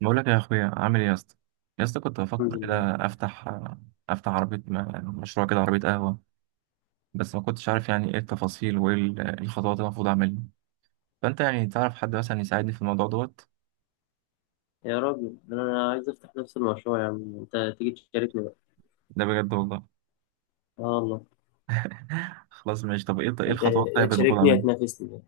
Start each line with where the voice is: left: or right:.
right: بقول لك يا اخويا، عامل ايه يا اسطى؟ يا اسطى كنت
left: الحمد
right: بفكر
left: لله.
right: كده افتح عربيه، مشروع كده، عربيه قهوه. بس ما كنتش عارف يعني ايه التفاصيل وايه الخطوات اللي المفروض اعملها. فانت يعني تعرف حد مثلا يساعدني في الموضوع دوت؟
left: يا راجل، ده انا عايز افتح نفس المشروع، يا عم انت تيجي تشاركني بقى.
right: ده بجد والله.
left: اه والله.
right: خلاص ماشي، طب ايه
left: انت
right: الخطوات
left: يا
right: طيب المفروض
left: تشاركني يا
right: اعملها؟
left: تنافسني.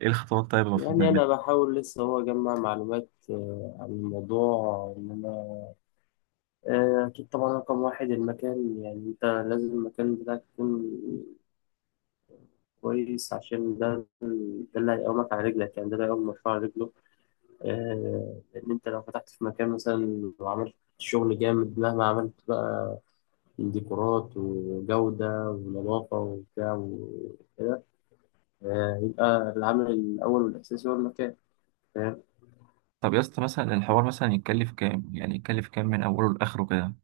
right: ايه الخطوات طيب المفروض
left: يعني انا
right: نعملها؟
left: بحاول لسه هو اجمع معلومات عن الموضوع ان انا اكيد طبعا رقم واحد المكان، يعني انت لازم المكان بتاعك يكون كويس عشان ده اللي هيقومك على رجلك، يعني ده اللي هيقوم المشروع على رجله. لان انت لو فتحت في مكان مثلا وعملت شغل جامد، مهما عملت بقى ديكورات وجودة ونظافة وبتاع وكده، يبقى العامل الأول والأساسي هو المكان. فاهم؟
right: طب يا اسطى، مثلا الحوار مثلا يتكلف كام؟ يعني يتكلف كام من اوله لاخره كده؟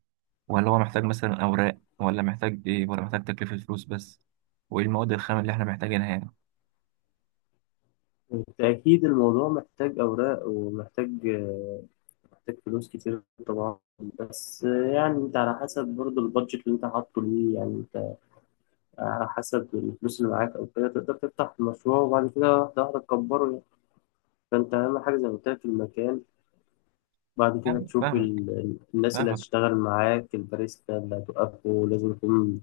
right: ولا هو محتاج مثلا اوراق، ولا محتاج ايه، ولا محتاج تكلفه فلوس بس؟ وايه المواد الخام اللي احنا محتاجينها يعني؟
left: بالتأكيد الموضوع محتاج أوراق ومحتاج محتاج فلوس كتير طبعا. بس يعني أنت على حسب برضه البادجت اللي أنت حاطه ليه، يعني أنت على حسب الفلوس اللي معاك أو كده تقدر تفتح المشروع، وبعد كده واحدة واحدة تكبره يعني. فأنت أهم حاجة زي ما قلت لك المكان. بعد كده تشوف
right: فاهمك،
left: الناس اللي
right: فاهمك.
left: هتشتغل معاك، الباريستا اللي هتوقفه لازم يكون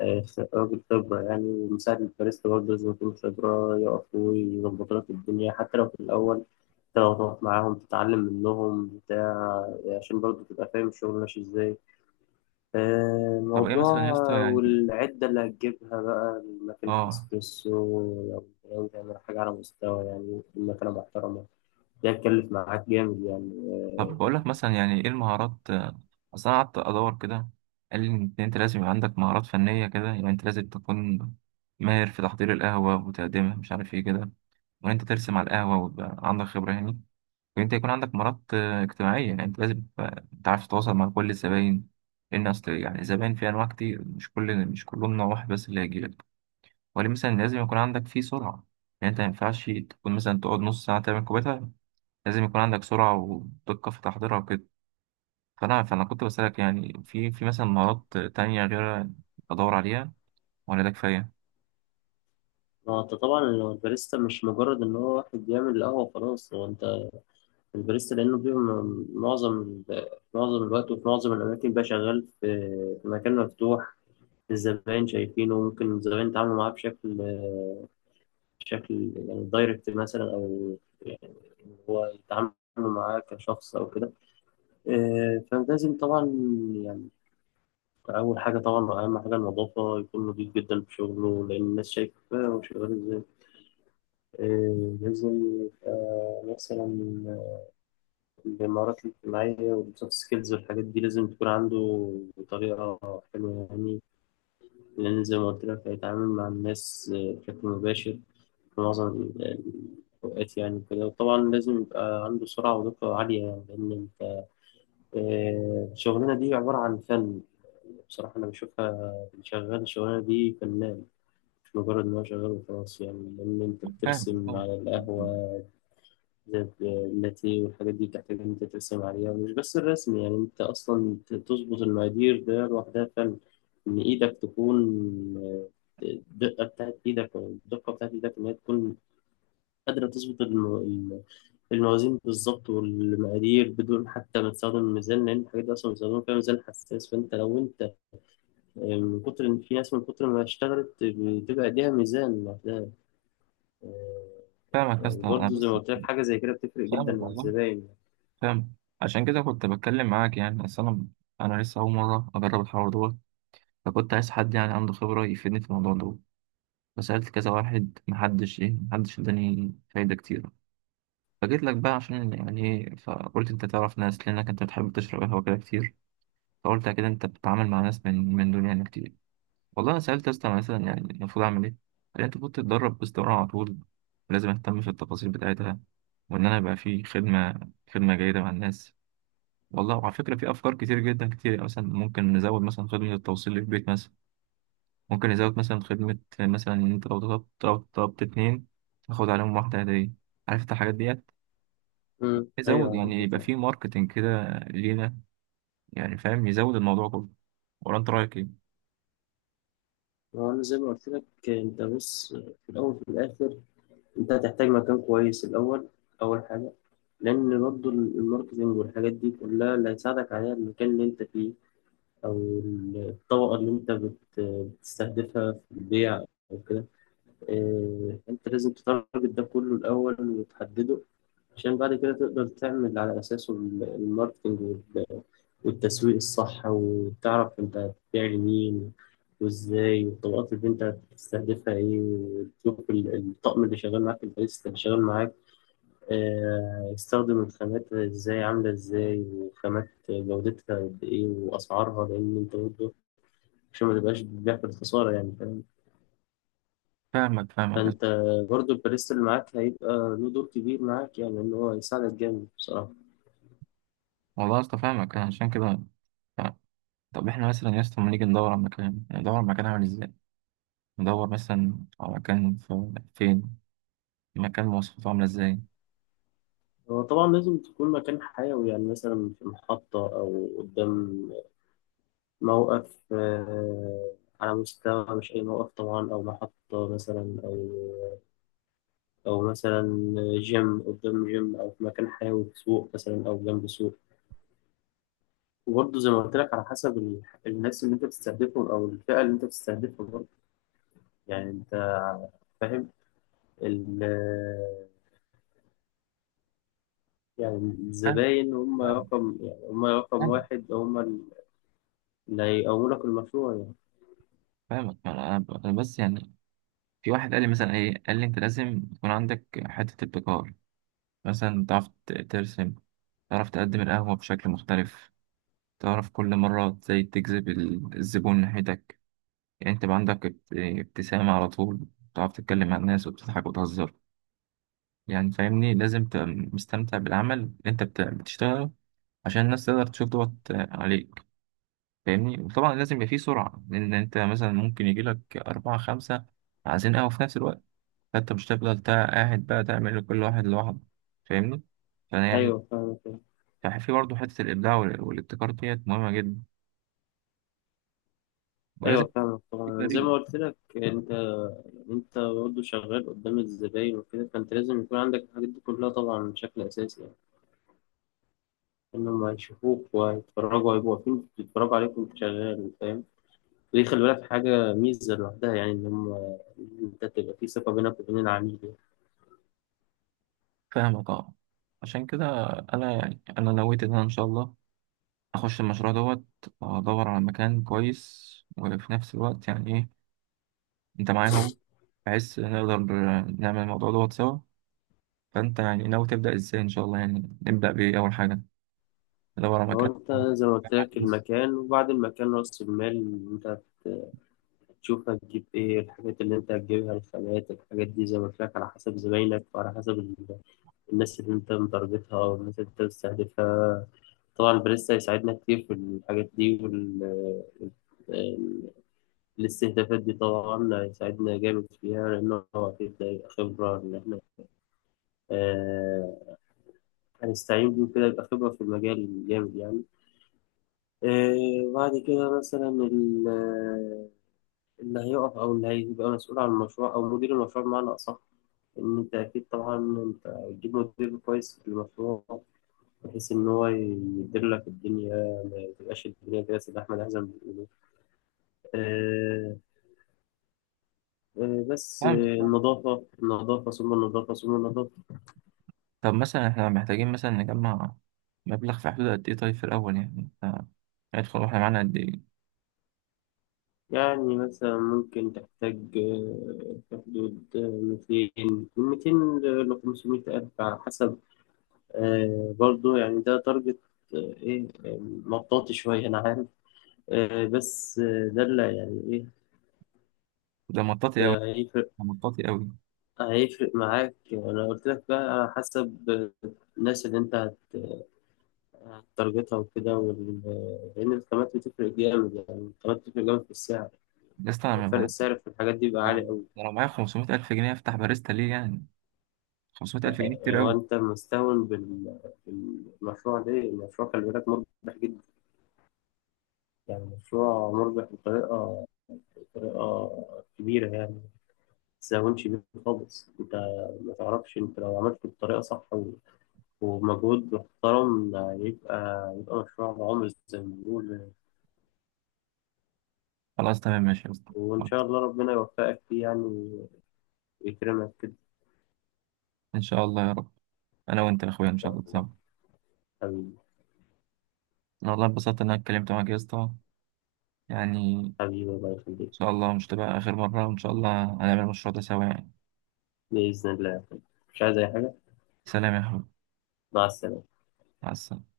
left: آه، راجل خبرة يعني. مساعد الباريستا برضه لازم يكون خبرة، يقف ويظبط لك الدنيا، حتى لو في الأول أنت لو تقف معاهم تتعلم منهم بتاع عشان برضه تبقى فاهم الشغل ماشي إزاي.
right: طب ايه
left: موضوع
right: مثلا يا اسطى يعني؟
left: والعدة اللي هتجيبها بقى ماكينة
right: اه.
left: الإسبريسو، لو تعمل حاجة على مستوى، يعني مكنة محترمة، ده هتكلف معاك جامد يعني.
right: طب بقول لك مثلا، يعني ايه المهارات، اصل انا قعدت ادور كده، قال لي ان انت لازم يبقى عندك مهارات فنيه كده، يعني انت لازم تكون ماهر في تحضير القهوه وتقديمها مش عارف ايه كده، وان انت ترسم على القهوه ويبقى عندك خبره يعني، وان انت يكون عندك مهارات اجتماعيه، يعني انت لازم تبقى تعرف تتواصل مع كل الزباين، لان اصل يعني الزباين في انواع كتير، مش كل مش كلهم نوع واحد بس اللي هيجي لك، وليه مثلا لازم يكون عندك فيه سرعه. يعني انت ما ينفعش تكون مثلا تقعد نص ساعه تعمل كوبايه، لازم يكون عندك سرعة ودقة في تحضيرها وكده. فأنا كنت بسألك، يعني في مثلا مهارات تانية غير أدور عليها، ولا ده كفاية؟
left: ما هو أنت طبعا لو الباريستا مش مجرد إن هو واحد بيعمل القهوة خلاص. هو الباريستا لأنه بيبقى معظم معظم الوقت وفي معظم الأماكن بقى شغال في مكان مفتوح. الزبائن شايفينه، ممكن الزبائن يتعاملوا معاه بشكل يعني دايركت مثلا، أو يعني هو يتعاملوا معاه كشخص أو كده. فلازم طبعا يعني أول حاجة، طبعا أهم حاجة النظافة، يكون نضيف جدا في شغله لأن الناس شايفة هو شغال إزاي. لازم يبقى مثلا المهارات الاجتماعية والسوفت سكيلز والحاجات دي لازم تكون عنده بطريقة حلوة يعني. لأن زي ما قلت لك هيتعامل مع الناس بشكل مباشر في معظم الأوقات يعني كده. وطبعا لازم يبقى عنده سرعة ودقة عالية يعني، لأن أنت الشغلانة دي عبارة عن فن، بصراحة أنا بشوفها. اللي شغال الشغلانة دي فنان، مش مجرد إن هو شغال وخلاص يعني، لأن أنت
right: فاهم،
left: بترسم
right: فاهم.
left: على القهوة زي اللاتيه والحاجات دي، بتحتاج إن أنت ترسم عليها. مش بس الرسم، يعني أنت أصلا تظبط المقادير ده لوحدها فن. إن إيدك تكون آه، الدقة بتاعت إيدك، أو الدقة بتاعت إيدك إن هي تكون قادرة تظبط الموازين بالظبط والمقادير، بدون حتى ما تستخدم الميزان، لأن الحاجات دي أصلا بيستخدموا فيها ميزان حساس. فأنت لو أنت من كتر إن في ناس من كتر ما اشتغلت بتبقى إيديها ميزان لوحدها. آه،
right: فاهمك يا اسطى، أنا
left: وبرضه زي
right: بس.
left: ما قلت لك حاجة زي كده بتفرق جدا
right: فاهمك
left: مع
right: والله.
left: الزباين.
right: فاهم. عشان كده كنت بتكلم معاك، يعني أصل أنا لسه أول مرة أجرب الحوار دوت، فكنت عايز حد يعني عنده خبرة يفيدني في الموضوع دوت. فسألت كذا واحد، محدش إيه، محدش إداني فايدة كتيرة. فجيت لك بقى عشان يعني إيه، فقلت أنت تعرف ناس لأنك أنت بتحب تشرب قهوة كده كتير، فقلت أكيد أنت بتتعامل مع ناس من دول يعني كتير. والله أنا سألت يا اسطى مثلا يعني المفروض أعمل إيه؟ قال لي أنت المفروض تتدرب باستمرار على طول، لازم أهتم في التفاصيل بتاعتها، وإن أنا يبقى في خدمة جيدة مع الناس. والله وعلى فكرة في أفكار كتير جدا كتير، يعني مثلا ممكن نزود مثلا خدمة التوصيل للبيت مثلا، ممكن نزود مثلا خدمة مثلا إن أنت لو طلبت اتنين تاخد عليهم واحدة هدية، عارف أنت الحاجات ديت،
left: امم، ايوه
right: يزود يعني
left: عارفها
right: يبقى
left: طبعا.
right: في ماركتينج كده لينا، يعني فاهم يزود الموضوع كله. ولا أنت رأيك إيه؟
left: هو انا زي ما قلت لك انت بص، في الاول وفي الاخر انت هتحتاج مكان كويس الاول، اول حاجه، لان برضو الماركتنج والحاجات دي كلها اللي هيساعدك عليها المكان اللي انت فيه، او الطبقه اللي انت بتستهدفها في البيع او كده. إيه، انت لازم تتارجت ده كله الاول وتحدده، عشان بعد كده تقدر تعمل على اساسه الماركتنج والتسويق الصح، وتعرف انت هتبيع لمين وازاي، والطبقات اللي انت هتستهدفها ايه، وتشوف الطقم اللي شغال معاك، الباريستا اللي شغال معاك يستخدم الخامات ازاي، عاملة ازاي، وخامات جودتها قد ايه واسعارها، لان انت برضه عشان ما تبقاش بتبيع في الخسارة يعني. فاهم؟
right: فاهمك، فاهمك
left: فانت برضه الباريستا اللي معاك هيبقى له دور كبير معاك، يعني ان هو يساعدك جامد بصراحة.
right: والله يا اسطى، فاهمك. أنا عشان كده ف- طب احنا مثلا يا اسطى لما نيجي ندور على مكان، يعني ندور على مكان عامل ازاي، ندور مثلا على مكان في فين، مكان مواصفاته عامله ازاي؟
left: هو طبعا لازم تكون مكان حيوي، يعني مثلا في محطة أو قدام موقف على مستوى، مش أي موقف طبعا، أو محطة مثلا، أو أو مثلا جيم، قدام جيم، أو في مكان حيوي في سوق مثلا أو جنب سوق. وبرضه زي ما قلت لك على حسب الناس اللي أنت بتستهدفهم، أو الفئة اللي أنت بتستهدفها برضه، يعني أنت فاهم. ال يعني
right: فاهم،
left: الزباين هم
right: فاهم،
left: رقم، يعني هم رقم
right: فاهم.
left: واحد، هم اللي هيقوموا لك المشروع يعني.
right: فاهمك. أنا بس يعني في واحد قال لي مثلا ايه، قال لي انت لازم يكون عندك حته ابتكار، مثلا تعرف ترسم، تعرف تقدم القهوه بشكل مختلف، تعرف كل مرة ازاي تجذب الزبون ناحيتك، يعني انت بقى عندك ابتسامة على طول، تعرف تتكلم مع الناس وبتضحك وتهزر، يعني فاهمني لازم تبقى مستمتع بالعمل اللي انت بتشتغله، عشان الناس تقدر تشوف دوت عليك. فاهمني؟ وطبعا لازم يبقى فيه سرعة، لأن انت مثلا ممكن يجيلك أربعة خمسة عايزين قهوة في نفس الوقت، فانت مش هتفضل قاعد بقى تعمل لكل واحد لوحده. فاهمني؟ فأنا يعني
left: أيوه فاهمك.
right: في برضه حتة الإبداع والابتكار ديت مهمة جدا، ولازم
left: أيوه فاهمك
right: يبقى في
left: طبعا. زي
right: فريق.
left: ما قلت لك أنت، انت برضه شغال قدام الزباين وكده، فانت لازم يكون عندك الحاجات دي كلها طبعا بشكل اساسي، يعني انهم هيشوفوك وهيتفرجوا، هيبقوا واقفين بيتفرجوا عليك وانت شغال. فاهم؟ ودي خلي بالك حاجه ميزه لوحدها، يعني ان هم، إن انت تبقى في ثقه بينك وبين العميل يعني.
right: فاهمك، اه. عشان كده أنا يعني أنا نويت إن أنا إن شاء الله أخش المشروع دوت، وأدور على مكان كويس، وفي نفس الوقت يعني إيه، انت معايا اهو، بحيث نقدر نعمل الموضوع دوت سوا. فانت يعني ناوي تبدأ ازاي ان شاء الله؟ يعني نبدأ بايه اول حاجة؟ ندور على
left: هو
right: مكان.
left: انت زي ما قلت
right: نجمع
left: لك
right: فلوس.
left: المكان، وبعد المكان راس المال. انت تشوف هتجيب ايه، الحاجات اللي انت هتجيبها الخامات، الحاجات دي زي ما قلت لك على حسب زباينك، وعلى حسب الناس اللي انت متارجتها والناس اللي انت بتستهدفها. طبعا بريسا هيساعدنا كتير في الحاجات دي، وال ال- الاستهدافات دي طبعا هيساعدنا جامد فيها، لأنه هو أكيد ده هيبقى خبرة. إن إحنا آه، هنستعين بيه كده يبقى خبرة في المجال جامد يعني. بعد كده مثلا اللي هيقف أو اللي هيبقى مسؤول عن المشروع، أو مدير المشروع بمعنى أصح، إن أنت أكيد طبعا أنت هتجيب مدير كويس للمشروع، بحيث إن هو يدير لك الدنيا، ما تبقاش الدنيا كده سلاح مدحزة. آه، آه، بس آه،
right: فاهمك، فاهمك.
left: النظافة، النظافة، ثم النظافة، ثم النظافة.
right: طب مثلا احنا محتاجين مثلا نجمع مبلغ في حدود قد ايه طيب في الاول؟ يعني انت هيدخل واحنا معانا قد ايه؟
left: يعني مثلا ممكن تحتاج في حدود 200 من 200 ل 500 ألف على حسب. برضو يعني ده تارجت آه، إيه آه، مطاطي شوية، أنا عارف. آه، بس آه، ده اللي يعني إيه،
right: ده مطاطي قوي،
left: هيفرق
right: ده مطاطي قوي.
left: هيفرق معاك يعني. أنا قلت لك بقى على حسب الناس اللي أنت تارجتها وكده، وال... لأن الخامات بتفرق جامد يعني، الخامات بتفرق جامد في السعر،
right: يا اسطى انا
left: فرق السعر في الحاجات دي بيبقى عالي أوي.
right: أنا لو معايا 500 الف جنيه افتح باريستا ليه يعني؟ 500 الف جنيه كتير
left: يعني هو
right: قوي.
left: أنت مستهون بال... بالمشروع ده؟ المشروع خلي بالك مربح جدا يعني، مشروع مربح بطريقة كبيرة يعني. ما تستهونش بيه خالص أنت، ما تعرفش أنت لو عملته بطريقة صح و... ومجهود محترم، يبقى يبقى مشروع عمر زي ما بنقول.
right: خلاص تمام ماشي يا اسطى،
left: وإن شاء
right: خلاص.
left: الله ربنا يوفقك فيه يعني، ويكرمك كده.
right: ان شاء الله يا رب، انا وانت يا اخويا
left: إن
right: ان شاء
left: شاء
right: الله،
left: الله.
right: تمام.
left: حبيبي.
right: انا والله اتبسطت ان انا اتكلمت معاك يا اسطى، يعني إن
left: حبيبي الله يخليك.
right: شاء الله مش تبقى آخر مرة، وإن شاء الله هنعمل المشروع ده سوا يعني.
left: بإذن الله يا أخوي. مش عايز أي حاجة.
right: سلام يا حبيبي،
left: مع السلامة.
right: مع السلامة.